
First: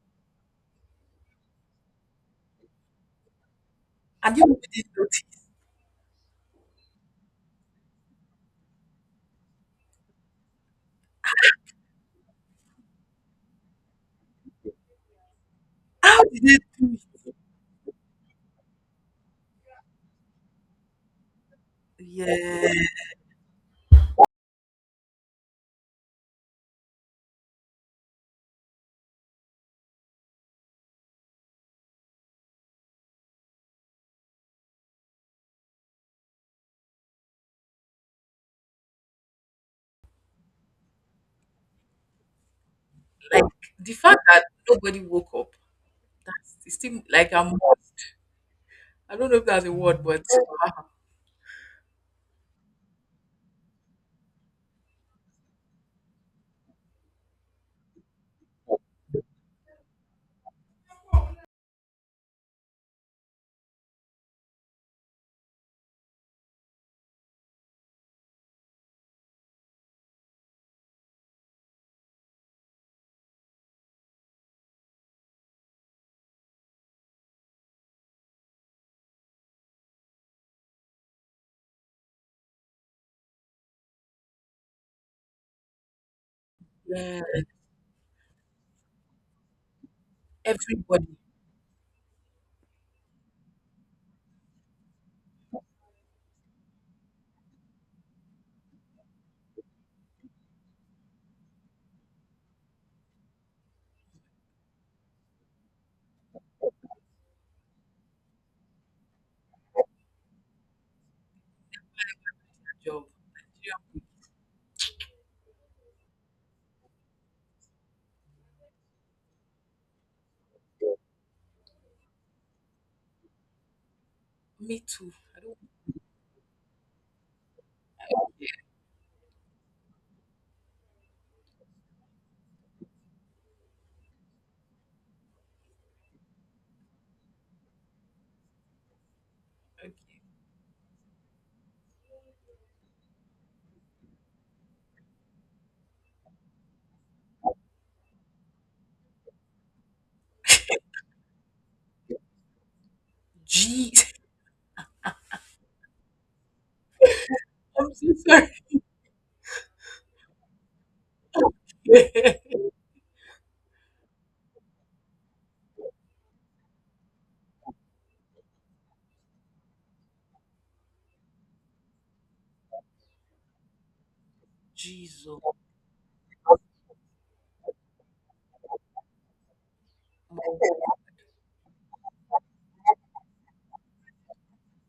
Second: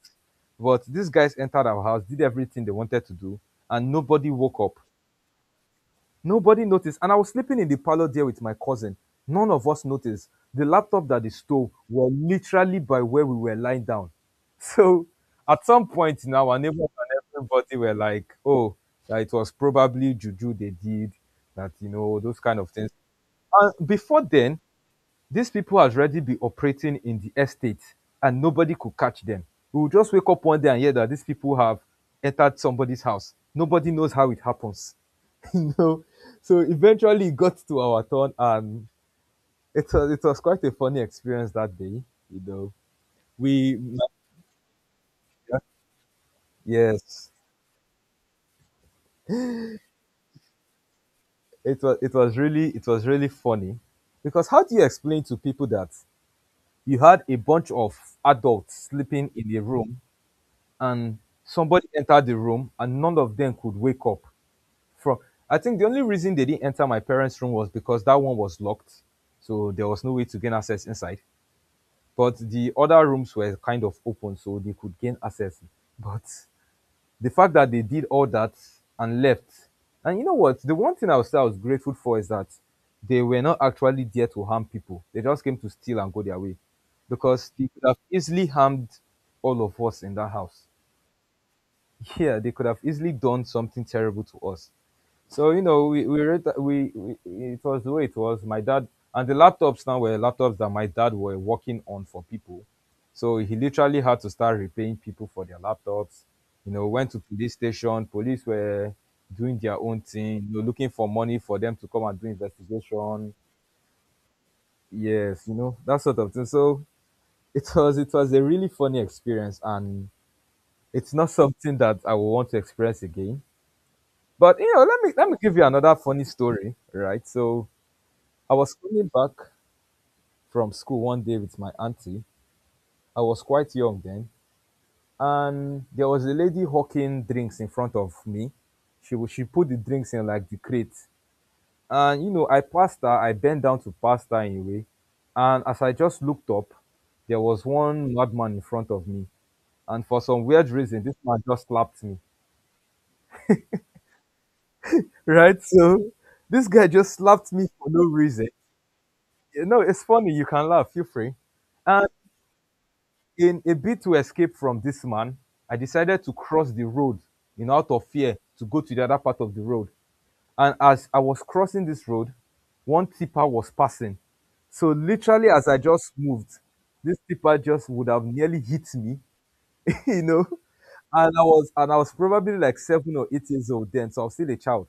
B: But these guys entered our house, did everything they wanted to do, and nobody
A: And you
B: woke up,
A: didn't notice.
B: nobody noticed. And I was sleeping in the parlor there with my cousin. None of us noticed. The laptop that they stole were literally by where we were lying down. So at some
A: How
B: point
A: did
B: now,
A: they
B: our neighbors
A: do it?
B: and everybody were like, oh, that it was probably juju they did, that those kind of
A: Yeah.
B: things. And before then, these people has already been operating in the estate, and nobody could catch them. We would just wake up one day and hear that these people have entered somebody's house. Nobody knows how it happens. You know? So eventually it got to our turn, and it was quite a funny experience that day, you know.
A: Like
B: We
A: the fact that nobody woke up. It seemed
B: yes.
A: like I don't know if that's a word, but
B: It was really it was really funny. Because how do you explain to people that you had a bunch of adults sleeping in a room, and somebody entered the room and none of them could wake up from? I think the only reason they didn't enter my parents room was because that one was locked, so there was no way to gain access inside, but the other rooms were kind of open, so they could gain access. But the fact that they did all that and left, and you know what, the one thing I would say I was grateful for is that they were not actually there to harm people. They just came to steal and go their way,
A: yeah,
B: because they could have easily harmed all of us in that house.
A: everybody
B: Yeah, they could have easily done something terrible to us. So you know, read we it was the way it was. My dad and the laptops now were laptops that my dad were working on for people. So he literally had to start repaying people for their laptops. You know, went to police station. Police were doing their own thing. You know, looking for money for them to come and do
A: had a job.
B: investigation.
A: Yeah,
B: Yes, you know, that sort of thing. So it was a really funny experience, and it's not something that I will want to experience again. But you
A: me
B: know, let
A: too.
B: me let me
A: I
B: give
A: don't.
B: you another funny story, right? So I was coming back from school one day with my auntie. I was quite young then, and there was a lady hawking drinks in front of me. She put the drinks in like the crate, and you know, I passed her. I bent down to pass her in a way, and as I just looked up, there was one madman in front of me, and for some weird reason, this man just slapped me.
A: Jeez.
B: Right, so this guy just slapped me for
A: I'm
B: no
A: so
B: reason.
A: sorry.
B: No, it's funny. You can laugh. Feel free. And in a bid to escape from this man, I decided to cross the road in out of fear to go to the other part of the road. And as I was crossing this road, one tipper was passing. So
A: Jesus.
B: literally, as I just moved, this tipper just would have nearly hit me, you know. And I was, and I was probably like 7 or 8 years old then, so I was still a child.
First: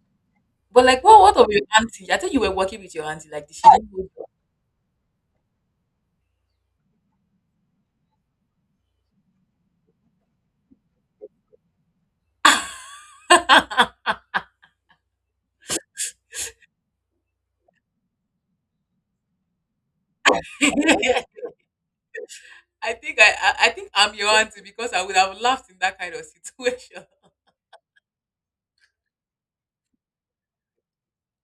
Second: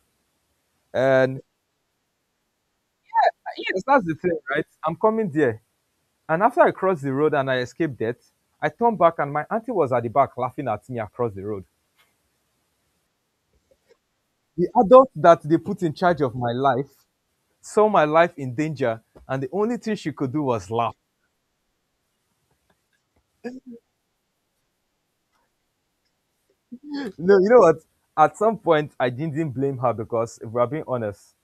A: But like what
B: And
A: of your auntie? I think you were working with your auntie, like did she
B: yes, that's the thing, right? I'm coming there. And after I crossed the road and I escaped death, I turned back and my auntie was at the back laughing at me across the road. The adult that they put in charge of my life saw my life in danger, and the only thing she could do was laugh.
A: I think I think I'm your auntie because I would have laughed in that kind of situation.
B: No, you know what? At some point, I didn't blame her because, if we're being honest,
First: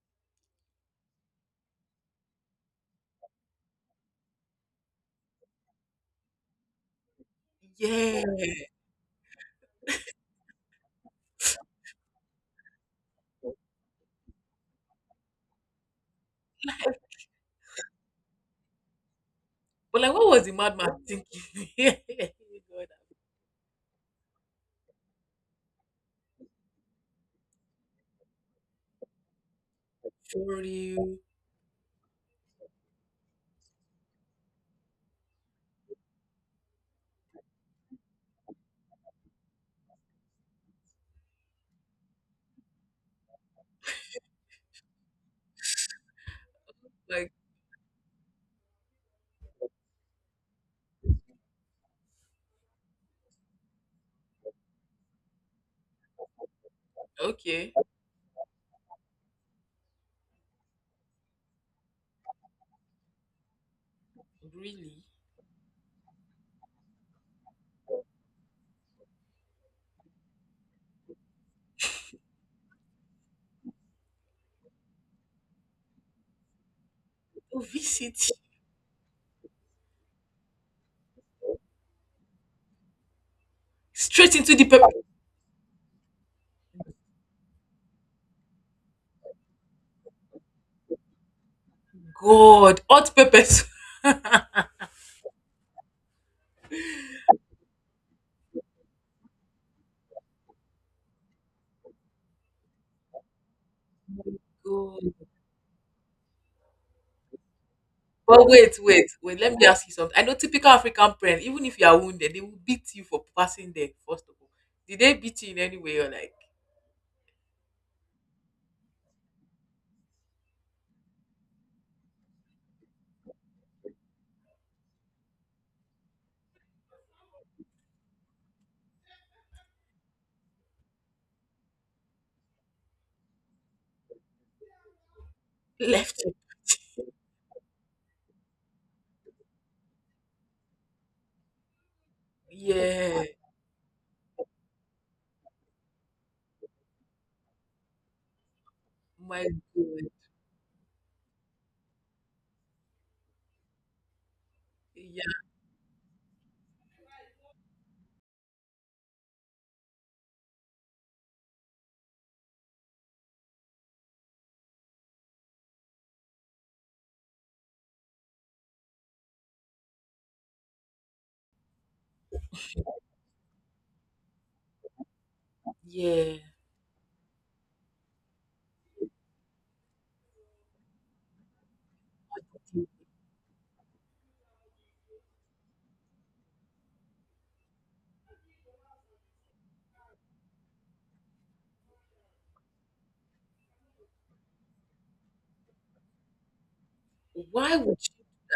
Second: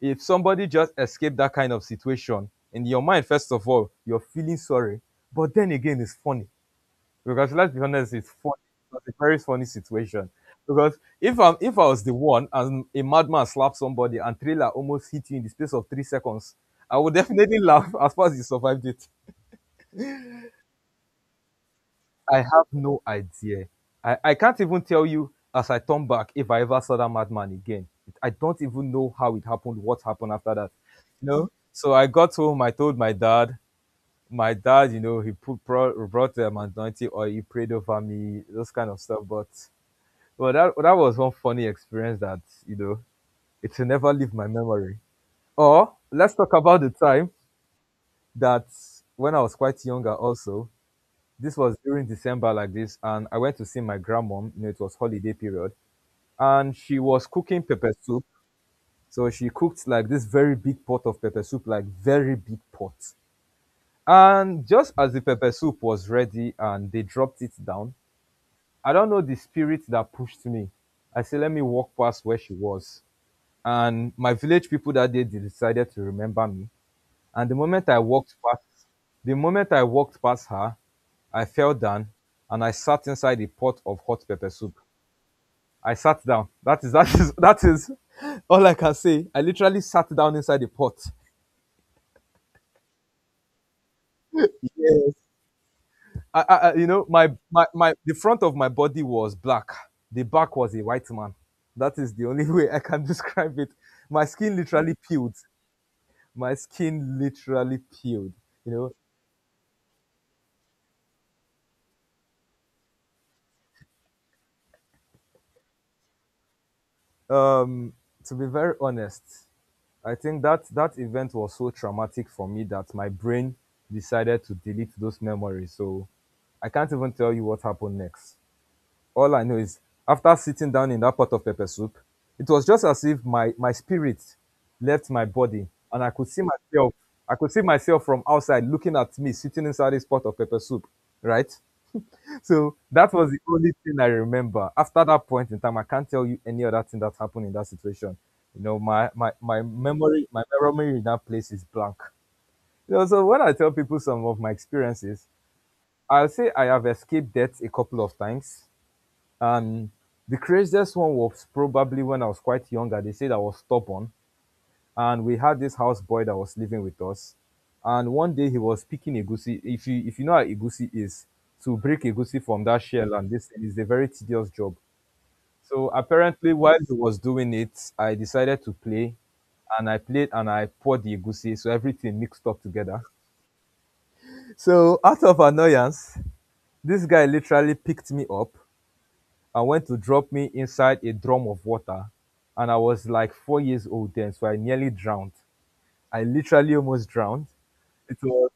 B: if somebody just escaped that kind of situation, in your mind, first of all, you're feeling sorry, but then again, it's funny. Because let's be honest,
A: Yeah.
B: it's funny. It's a very funny situation. Because if I'm if I was the one and a madman slapped somebody and trailer almost hit you in the space of 3 seconds, I would definitely laugh as far as you survived it.
A: But like what was the madman thinking? Yeah.
B: I have
A: God,
B: no idea. I can't even tell you, as I turn back, if I ever saw that madman again. I don't even know how it happened, what happened after
A: for
B: that.
A: you.
B: You know? So I got home, I told my dad. My dad, you know, he brought anointing oil, he prayed over me, those kind of stuff. But well, that was one funny experience that, you know, it will never leave my memory. Or let's talk about the time
A: Like,
B: that when I was quite younger. Also, this was during December like this, and I went to see my grandmom. You know, it was holiday period, and she was cooking
A: okay,
B: pepper soup. So she cooked like this very big pot of pepper soup, like very big pot. And just
A: really?
B: as the pepper soup was ready, and they dropped it down, I don't know the spirit that pushed me. I said, let me walk past where she was. And my village people that day, they decided to remember me, and the
A: Oh,
B: moment I
A: VCT.
B: walked past, the moment I walked past her, I fell down and I sat inside a pot of hot
A: Straight
B: pepper
A: into the
B: soup.
A: pepper.
B: I sat down. That is that is all I can say. I literally sat down inside the pot.
A: God, hot peppers.
B: Yes. You know, the front of my body was black. The back was a white man. That is the only way I can describe it. My skin literally
A: God.
B: peeled. My skin literally peeled.
A: But
B: You
A: wait,
B: know,
A: wait, wait. Let me ask you something. I know typical African parents, even if you are wounded, they will beat you for passing there, first of all. Did they beat you in any way or like
B: um to be very honest, I think that that event was so traumatic for me that my brain decided to delete those memories, so I can't even tell you what happened next. All I know is, after sitting down in that pot of pepper soup, it was just as if my spirit left my body, and I
A: left
B: could
A: you?
B: see myself. I could see myself from outside looking at me sitting inside this pot of pepper soup, right? So that
A: Yeah.
B: was the only thing I remember. After that point in time, I can't tell you any other thing that happened in that situation. You know, my my,
A: My
B: my
A: God.
B: memory, my memory in that place is blank. You know, so when I tell people some of my experiences,
A: Yeah.
B: I'll say I have escaped death a couple of times. And the craziest one was probably when I was quite younger. They said I was stubborn, and we had this houseboy that was living with us. And one day he was picking egusi. If you know how egusi is, to break egusi from that shell, and this thing is a very tedious job. So
A: Yeah.
B: apparently, while he was doing it, I decided to play, and I played and I poured the egusi, so everything mixed up together. So out of annoyance, this guy literally picked me up and went to drop me inside a drum of water, and I was like 4 years old then, so I nearly drowned. I literally almost drowned.
A: Why would
B: it
A: you?
B: was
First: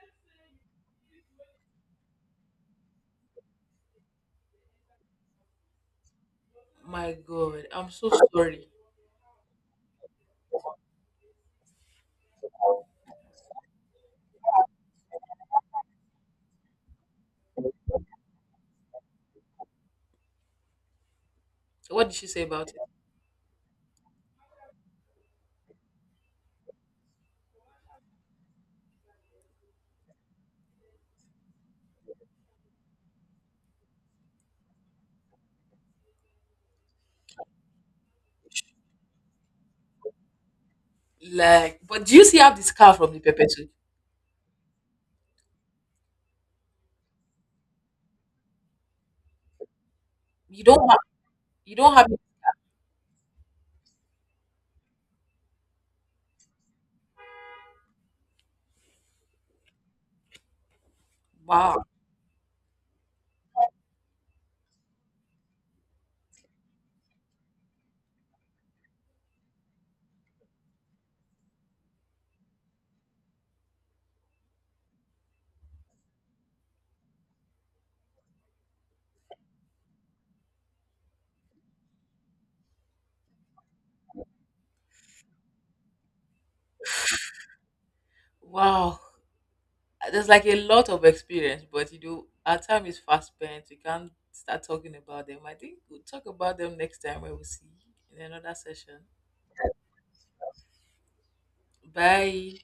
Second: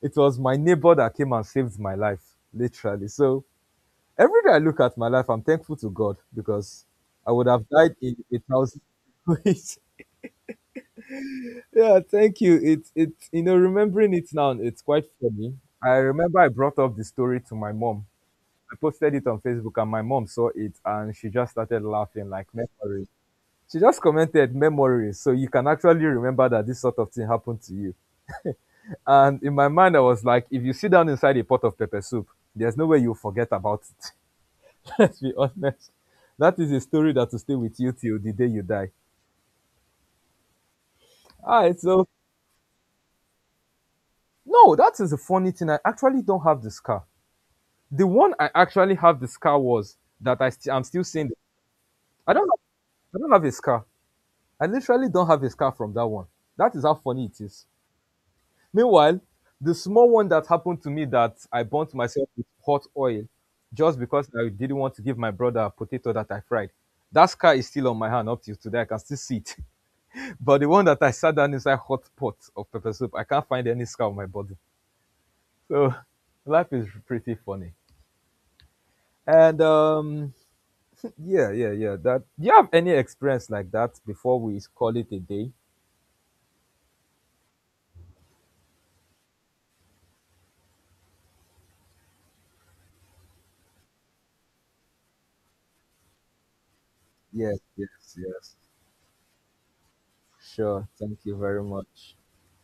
B: it was my neighbor that came and saved my life, literally. So every day I look at my life, I'm thankful to God, because
A: My
B: I would have
A: God. I'm
B: died
A: so
B: in a
A: sorry.
B: thousand ways. Yeah, thank you. It's you know, remembering it now, it's quite funny. I remember I brought up the story to my mom. I posted it on Facebook, and my mom saw it, and she just started
A: What did she
B: laughing,
A: say
B: like,
A: about
B: memories. She just commented memories. So you can actually remember that this sort of thing happened to you. And in my mind, I was like, if you sit down inside a pot of pepper soup, there's no way you'll forget about it. Let's be honest. That is a story that will stay with you till the day you die.
A: it?
B: All right,
A: Like, but
B: so
A: do you see have the scar from the pepper too?
B: no, that is a funny thing. I actually don't have the scar. The one I actually have the scar was that
A: You
B: I'm
A: don't have
B: still seeing.
A: it.
B: I don't have, I don't have a scar. I literally don't have a scar from that one. That is how funny it is. Meanwhile, the small one that happened to me that I
A: Wow.
B: burnt myself with hot oil just because I didn't want to give my brother a potato that I fried. That scar is still on my hand up till today. I can still see it. But the one that I sat down inside hot pot of pepper soup, I can't find any scar on my body. So life is pretty funny. And yeah, yeah, yeah. That do you have any experience like that before we call it a day?
A: Wow. There's like a lot of experience, but you know, our time is fast spent. We can't start talking about them. I think we'll talk about them next time when we
B: Yes,
A: see
B: yes,
A: in another
B: yes.
A: session.
B: Sure. Thank you very much.
A: Bye.